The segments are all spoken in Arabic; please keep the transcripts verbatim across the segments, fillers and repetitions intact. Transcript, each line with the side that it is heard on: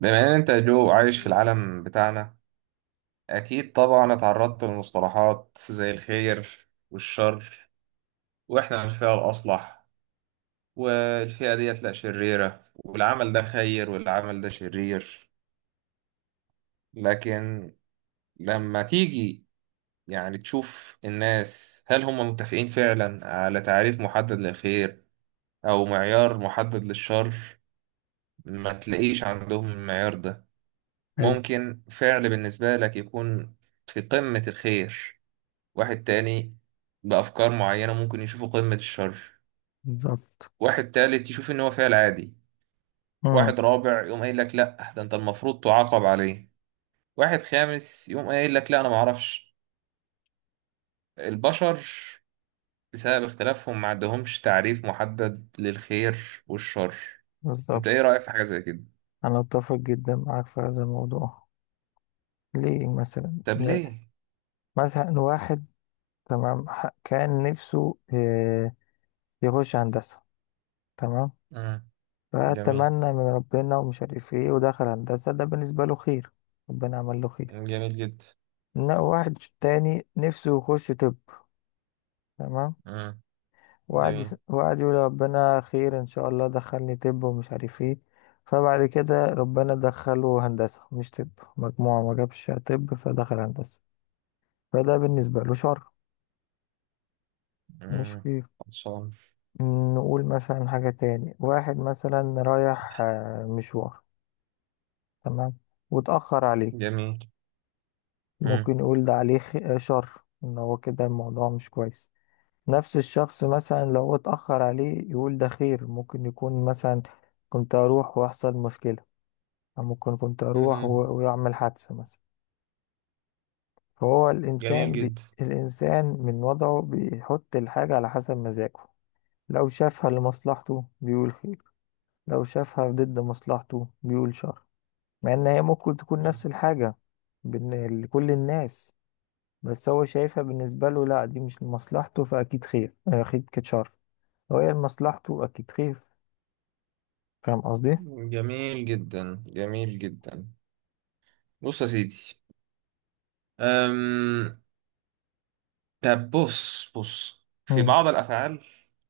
right: بما ان انت يا جو عايش في العالم بتاعنا، اكيد طبعا اتعرضت لمصطلحات زي الخير والشر. واحنا الفئة الاصلح، والفئة ديت لا شريرة، والعمل ده خير والعمل ده شرير. لكن لما تيجي يعني تشوف الناس، هل هم متفقين فعلا على تعريف محدد للخير او معيار محدد للشر؟ ما تلاقيش عندهم المعيار ده.
left: حلو.
right: ممكن فعل بالنسبة لك يكون في قمة الخير، واحد تاني بأفكار معينة ممكن يشوفه قمة الشر،
left: بالظبط.
right: واحد تالت يشوف إن هو فعل عادي،
left: امم.
right: واحد رابع يقوم قايل لك لأ ده أنت المفروض تعاقب عليه، واحد خامس يقوم قايل لك لأ أنا معرفش. البشر، بسبب اختلافهم، ما عندهمش تعريف محدد للخير والشر. أنت
left: بالظبط.
right: إيه رأيك في حاجة زي كده؟
left: انا اتفق جدا معاك في هذا الموضوع، ليه مثلا
right: طب
left: لا؟
right: ليه؟
left: مثلا واحد، تمام، ح- كان نفسه آه، يخش هندسة، تمام.
right: مم. جميل.
left: فأتمنى من ربنا ومش عارف ايه ودخل هندسة، ده بالنسبة له خير، ربنا عمل له خير.
right: جميل جدا.
left: إن واحد تاني نفسه يخش طب، تمام،
right: مم.
left: وقعد
right: جميل.
left: يس- وقعد يقول ربنا خير ان شاء الله دخلني طب ومش عارف ايه. فبعد كده ربنا دخله هندسة مش طب، مجموعة ما جابش طب فدخل هندسة، فده بالنسبة له شر مش
right: مم.
left: خير.
right: خلصان.
left: نقول مثلا حاجة تاني، واحد مثلا رايح آه، مشوار، تمام، واتأخر عليه،
right: جميل. مم.
left: ممكن نقول ده عليه خ- آه، شر، ان هو كده الموضوع مش كويس. نفس الشخص مثلا لو اتأخر عليه يقول ده خير، ممكن يكون مثلا كنت اروح واحصل مشكلة، ممكن كنت أروح
right: مهم.
left: و- ويعمل حادثة مثلا. فهو
right: جميل
left: الإنسان بي...
right: جدا،
left: الإنسان من وضعه بيحط الحاجة على حسب مزاجه، لو شافها لمصلحته بيقول خير، لو شافها ضد مصلحته بيقول شر، مع إن هي ممكن تكون نفس الحاجة بين لكل الناس، بس هو شايفها بالنسبة له لا دي مش لمصلحته فأكيد خير أكيد كانت شر، لو هي لمصلحته أكيد خير. فاهم قصدي؟
right: جميل جدا. جميل جدا. بص يا سيدي. أم... طب بص بص في
left: مم.
right: بعض الأفعال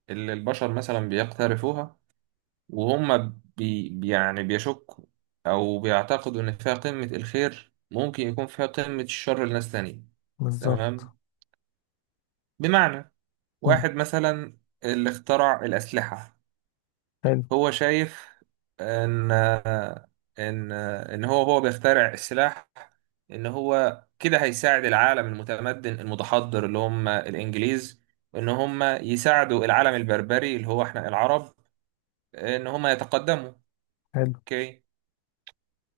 right: اللي البشر مثلا بيقترفوها، وهم بي... بي- يعني بيشكوا أو بيعتقدوا إن فيها قمة الخير، ممكن يكون فيها قمة الشر لناس تانية.
left: بالظبط.
right: تمام. بمعنى،
left: مم.
right: واحد مثلا اللي اخترع الأسلحة،
left: حلو.
right: هو شايف ان ان ان هو هو بيخترع السلاح، ان هو كده هيساعد العالم المتمدن المتحضر اللي هم الانجليز، ان هم يساعدوا العالم البربري اللي هو احنا العرب، ان هم يتقدموا.
left: حلو.
right: اوكي،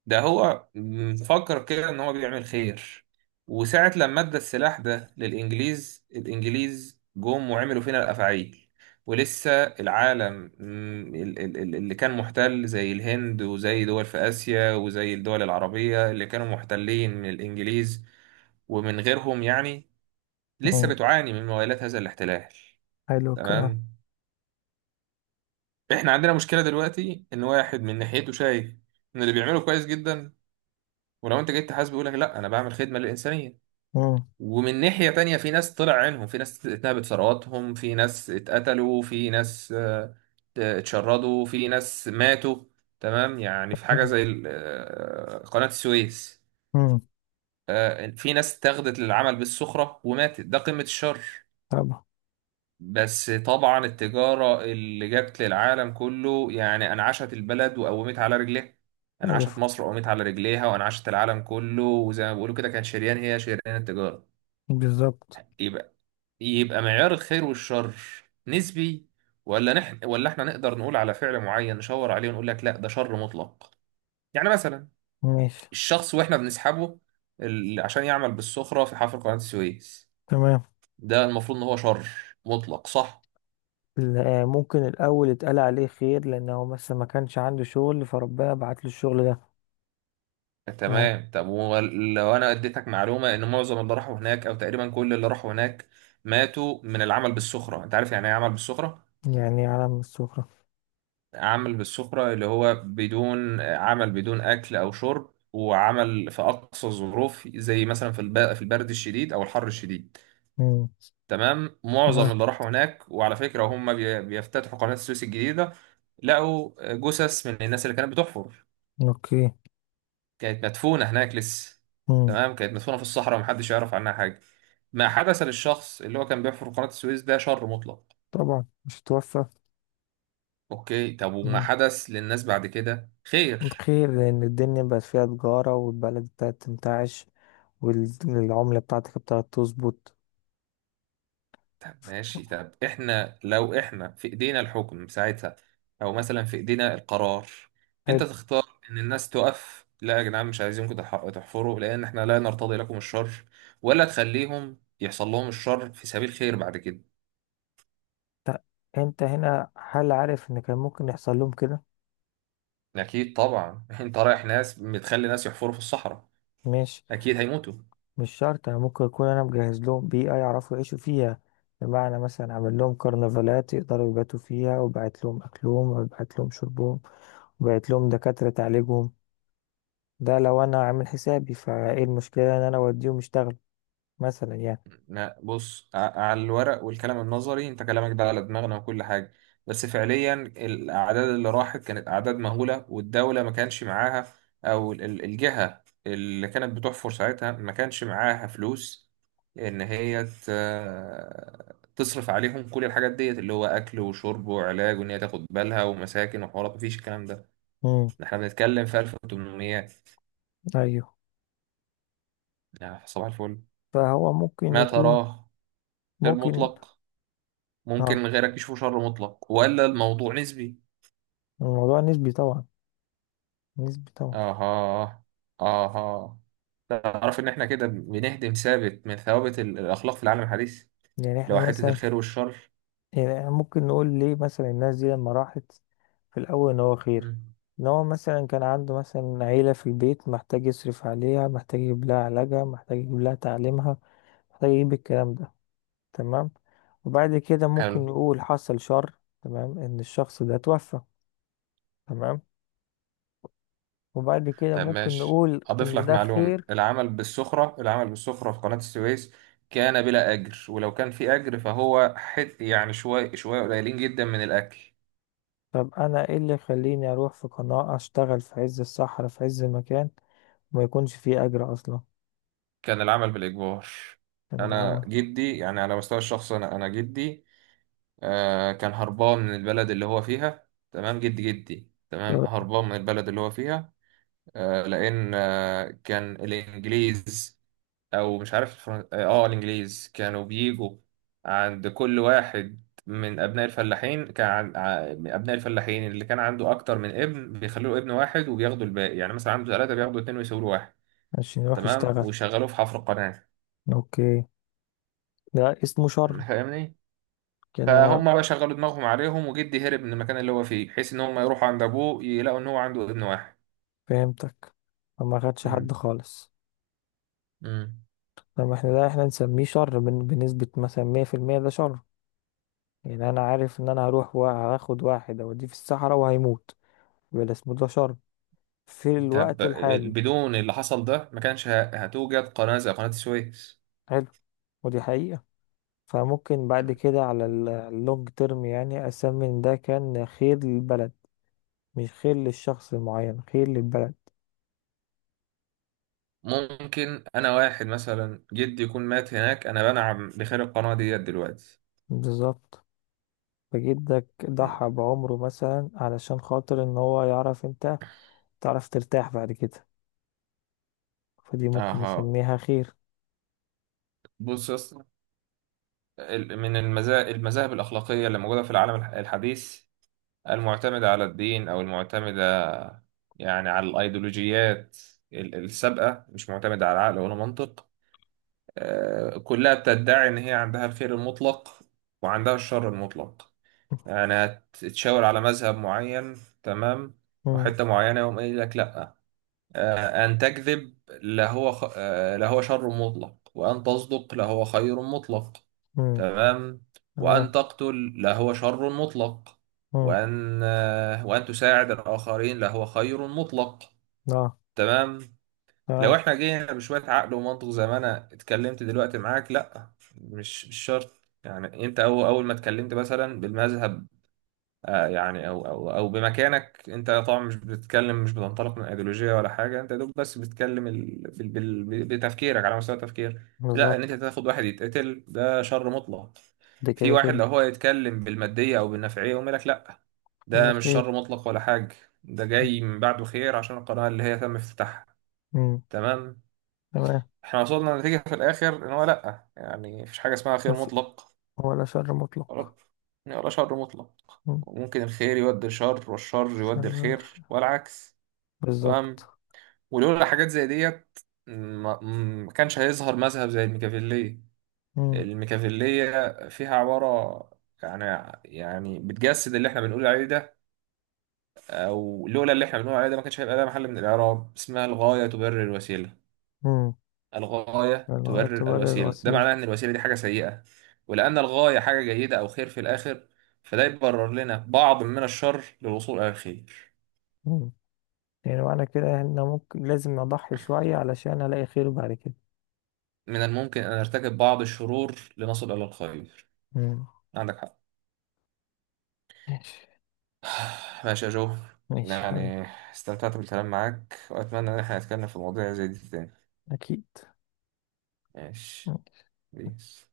right: ده هو مفكر كده ان هو بيعمل خير. وساعة لما ادى السلاح ده للانجليز، الانجليز جم وعملوا فينا الافاعيل. ولسه العالم مم، ال- ال- ال- اللي كان محتل زي الهند وزي دول في اسيا وزي الدول العربية اللي كانوا محتلين من الانجليز ومن غيرهم يعني، لسه
left: مم.
right: بتعاني من موالات هذا الاحتلال.
left: حلو الكلام.
right: تمام. احنا عندنا مشكلة دلوقتي، ان واحد من ناحيته شايف ان اللي بيعمله كويس جدا، ولو انت جيت تحاسبه يقول لك لا انا بعمل خدمه للانسانيه.
left: مم.
right: ومن ناحية تانية، في ناس طلع عينهم، في ناس اتنهبت ثرواتهم، في ناس اتقتلوا، في ناس آه، آه، اتشردوا، في ناس ماتوا. تمام، يعني في حاجة زي ال- آه، قناة السويس.
left: امم.
right: آه، في ناس اتاخدت للعمل بالسخرة وماتت، ده قمة الشر.
left: طبعا.
right: بس طبعا التجارة اللي جت للعالم كله يعني أنعشت البلد وقومت على رجليها، أنعشت
left: ألف.
right: مصر وقومت على رجليها، وأنعشت العالم كله، وزي ما بيقولوا كده، كان شريان، هي شريان التجارة.
left: بالظبط.
right: يبقى يبقى معيار الخير والشر نسبي؟ ولا نح ولا احنا نقدر نقول على فعل معين نشاور عليه ونقول لك لا ده شر مطلق؟ يعني مثلا
left: ماشي.
right: الشخص واحنا بنسحبه ال- عشان يعمل بالسخرة في حفر قناة السويس،
left: تمام.
right: ده المفروض ان هو شر مطلق، صح؟
left: لا، ممكن الأول يتقال عليه خير لأنه مثلا ما كانش عنده شغل فربنا بعت له الشغل ده. آه.
right: تمام. طب ولو انا اديتك معلومة ان معظم اللي راحوا هناك، او تقريبا كل اللي راحوا هناك، ماتوا من العمل بالسخرة. انت عارف يعني ايه عمل بالسخرة؟
left: يعني علم من السفرة.
right: عمل بالسفرة اللي هو بدون عمل، بدون أكل أو شرب، وعمل في أقصى الظروف، زي مثلا في الب- في البرد الشديد أو الحر الشديد.
left: امم.
right: تمام. معظم
left: تمام.
right: اللي راحوا هناك، وعلى فكرة هم بي- بيفتتحوا قناة السويس الجديدة، لقوا جثث من الناس اللي كانت بتحفر،
left: أوكي.
right: كانت مدفونة هناك لسه.
left: امم.
right: تمام، كانت مدفونة في الصحراء ومحدش يعرف عنها حاجة. ما حدث للشخص اللي هو كان بيحفر قناة السويس، ده شر مطلق.
left: طبعا مش هتوفى.
right: أوكي. طب وما
left: امم.
right: حدث للناس بعد كده خير؟
left: خير لأن الدنيا بقت فيها تجارة والبلد بتاعت تنتعش، والعملة بتاعتك بتاعت تظبط.
right: طب ماشي، طب احنا لو احنا في ايدينا الحكم ساعتها، او مثلا في ايدينا القرار، انت
left: حلو.
right: تختار ان الناس تقف، لا يا جدعان مش عايزينكم تح- تحفروا لان احنا لا نرتضي لكم الشر؟ ولا تخليهم يحصل لهم الشر في سبيل خير بعد كده؟
left: ط- أنت هنا هل عارف إن كان ممكن يحصل لهم كده؟
right: اكيد طبعا. انت رايح ناس بتخلي ناس يحفروا في الصحراء،
left: ماشي.
right: اكيد هيموتوا.
left: مش شرط، يعني ممكن يكون انا مجهز لهم بيئة يعرفوا يعيشوا فيها، بمعنى مثلا عامل لهم كرنفالات يقدروا يباتوا فيها وبعت لهم اكلهم وبعت لهم شربهم وبعت لهم دكاترة تعالجهم، ده لو انا عامل حسابي، فايه المشكلة ان انا اوديهم يشتغلوا مثلا يعني.
right: لا بص، ع- على الورق والكلام النظري انت كلامك ده على دماغنا وكل حاجة، بس فعليا الأعداد اللي راحت كانت أعداد مهولة، والدولة ما كانش معاها، أو ال- ال- الجهة اللي كانت بتحفر ساعتها ما كانش معاها فلوس إن هي ت- تصرف عليهم كل الحاجات ديت، اللي هو أكل وشرب وعلاج، وإن هي تاخد بالها ومساكن وحوارات. مفيش الكلام ده.
left: امم.
right: احنا بنتكلم في ألف وثمانمائة،
left: ايوه.
right: يعني صباح الفل.
left: فهو ممكن
right: ما
left: يكون.
right: تراه خير
left: ممكن.
right: مطلق
left: اه.
right: ممكن غيرك يشوفه شر مطلق، ولا الموضوع نسبي؟
left: الموضوع نسبي طبعا. نسبي طبعا.
right: اها، اها. تعرف ان احنا كده بنهدم ثابت من ثوابت ال- الاخلاق في العالم الحديث،
left: يعني
right: اللي
left: احنا
right: هو حته
left: مثلا،
right: الخير والشر؟
left: يعني إحنا ممكن نقول ليه مثلا الناس دي لما راحت في الأول إن هو خير،
right: مم.
left: إن هو مثلا كان عنده مثلا عيلة في البيت محتاج يصرف عليها محتاج يجيب لها علاجها محتاج يجيب لها تعليمها محتاج يجيب الكلام ده، تمام. وبعد كده
right: حلو.
left: ممكن نقول حصل شر، تمام، إن الشخص ده توفى، تمام. وبعد كده
right: طب
left: ممكن
right: ماشي،
left: نقول
right: اضيف
left: إن
right: لك
left: ده
right: معلومه.
left: خير.
right: العمل بالسخره، العمل بالسخره في قناه السويس كان بلا اجر، ولو كان في اجر فهو حت يعني شويه شويه، قليلين جدا من الاكل.
left: طب أنا إيه اللي يخليني أروح في قناة أشتغل في عز الصحراء في عز المكان وما يكونش فيه أجر أصلا؟
right: كان العمل بالاجبار.
left: من
right: انا
left: العمل.
right: جدي، يعني على مستوى الشخص، انا انا جدي آه كان هربان من البلد اللي هو فيها. تمام، جد جدي، تمام، هربان من البلد اللي هو فيها. آه لأن آه كان الإنجليز، أو مش عارف الفرن... آه آه، الإنجليز كانوا بيجوا عند كل واحد من أبناء الفلاحين. كان عن... ع- من أبناء الفلاحين اللي كان عنده أكتر من ابن بيخلوا له ابن واحد وبياخدوا الباقي. يعني مثلا عنده ثلاثة، بياخدوا اتنين ويسيبوا له واحد.
left: عشان يروح
right: تمام،
left: يشتغل.
right: ويشغلوه في حفر قناة.
left: اوكي. ده اسمه شر.
right: فاهمني؟
left: كان انا.
right: فهم بقى، شغلوا دماغهم عليهم، وجدي هرب من المكان اللي هو فيه بحيث ان هم يروحوا عند ابوه يلاقوا ان هو عنده ابن واحد.
left: فهمتك. فما خدش حد
right: مم.
left: خالص.
right: مم.
left: لما احنا ده احنا نسميه شر بن- بنسبة مثلا مية في المية، ده شر، يعني انا عارف ان انا هروح وهاخد واحد اوديه في الصحراء وهيموت، يبقى ده اسمه ده شر في
right: طب
left: الوقت الحالي.
right: بدون اللي حصل ده ما كانش ه- هتوجد قناة زي قناة السويس.
left: حلو. ودي حقيقة. فممكن بعد كده على ال- اللونج تيرم يعني اسمي ان ده كان خير للبلد، مش خير للشخص المعين خير للبلد.
right: ممكن انا، واحد مثلا جدي يكون مات هناك، انا بنعم بخير القناة ديت دلوقتي.
left: بالظبط. فجدك
right: مم.
left: ضحى بعمره مثلا علشان خاطر ان هو يعرف انت تعرف ترتاح بعد كده، فدي ممكن
right: اها.
left: نسميها خير.
right: بص يا اسطى، ال- من المذاهب المذاهب الاخلاقية اللي موجودة في العالم الح- الحديث، المعتمدة على الدين أو المعتمدة يعني على الأيديولوجيات ال- السابقة، مش معتمدة على عقل ولا منطق. آه، كلها بتدعي إن هي عندها الخير المطلق وعندها الشر المطلق. يعني هتتشاور على مذهب معين، تمام،
left: مم.
right: وحتة معينة يقوم قايل لك لأ، آه، أن تكذب لهو خ... آه، لهو شر مطلق، وأن تصدق لهو خير مطلق.
left: مم.
right: تمام. وأن
left: تمام.
right: تقتل لهو شر مطلق.
left: مم.
right: وأن آه، وأن تساعد الآخرين لهو خير مطلق.
left: اه.
right: تمام. لو
left: تمام.
right: احنا جينا بشوية عقل ومنطق زي ما أنا اتكلمت دلوقتي معاك، لأ، مش مش شرط. يعني أنت أول أول ما اتكلمت مثلا بالمذهب، آه يعني او او او بمكانك، انت طبعا مش بتتكلم، مش بتنطلق من ايديولوجيه ولا حاجه، انت يا دوب بس بتتكلم ال... في ال... بال... بتفكيرك، على مستوى التفكير. لا، ان انت
left: بالظبط.
right: تاخد واحد يتقتل ده شر مطلق.
left: ده
right: في
left: كده
right: واحد
left: كده.
right: لو هو يتكلم بالماديه او بالنفعيه يقوم لك لا
left: ده
right: ده مش
left: خير.
right: شر مطلق ولا حاجه، ده جاي من بعده خير عشان القناه اللي هي تم افتتاحها.
left: مم.
right: تمام.
left: تمام.
right: احنا وصلنا لنتيجه في الاخر ان هو لا، يعني مفيش حاجه اسمها خير
left: مف-
right: مطلق
left: ولا شر مطلق.
right: ولا ولا شر مطلق،
left: مم.
right: وممكن الخير يودي الشر والشر
left: شر.
right: يودي
left: يد-
right: الخير والعكس. تمام.
left: بالظبط.
right: ولولا حاجات زي ديت ما ما كانش هيظهر مذهب زي الميكافيلية.
left: مم.
right: الميكافيلية فيها عبارة يعني، يعني بتجسد اللي احنا بنقول عليه ده، او لولا اللي احنا بنقول عليه ده ما كانش هيبقى ده محل من الاعراب، اسمها الغاية تبرر الوسيلة.
left: مم.
right: الغاية
left: لغاية
right: تبرر
left: تبرر
right: الوسيلة. ده
left: الوسيلة.
right: معناه ان الوسيلة دي حاجة سيئة، ولأن الغاية حاجة جيدة او خير في الاخر، فده يبرر لنا بعض من الشر للوصول الى الخير.
left: مم. يعني معنى كده ان ممكن لازم اضحي شوية علشان الاقي خير بعد كده.
right: من الممكن أن أرتكب بعض الشرور لنصل إلى الخير.
left: مم.
right: عندك حق.
left: ماشي.
right: ماشي يا جو.
left: ماشي يا حبيبي.
right: يعني استمتعت بالكلام معاك وأتمنى إن احنا نتكلم في مواضيع زي دي تاني.
left: اكيد.
right: ماشي.
left: ماشي.
right: بيس.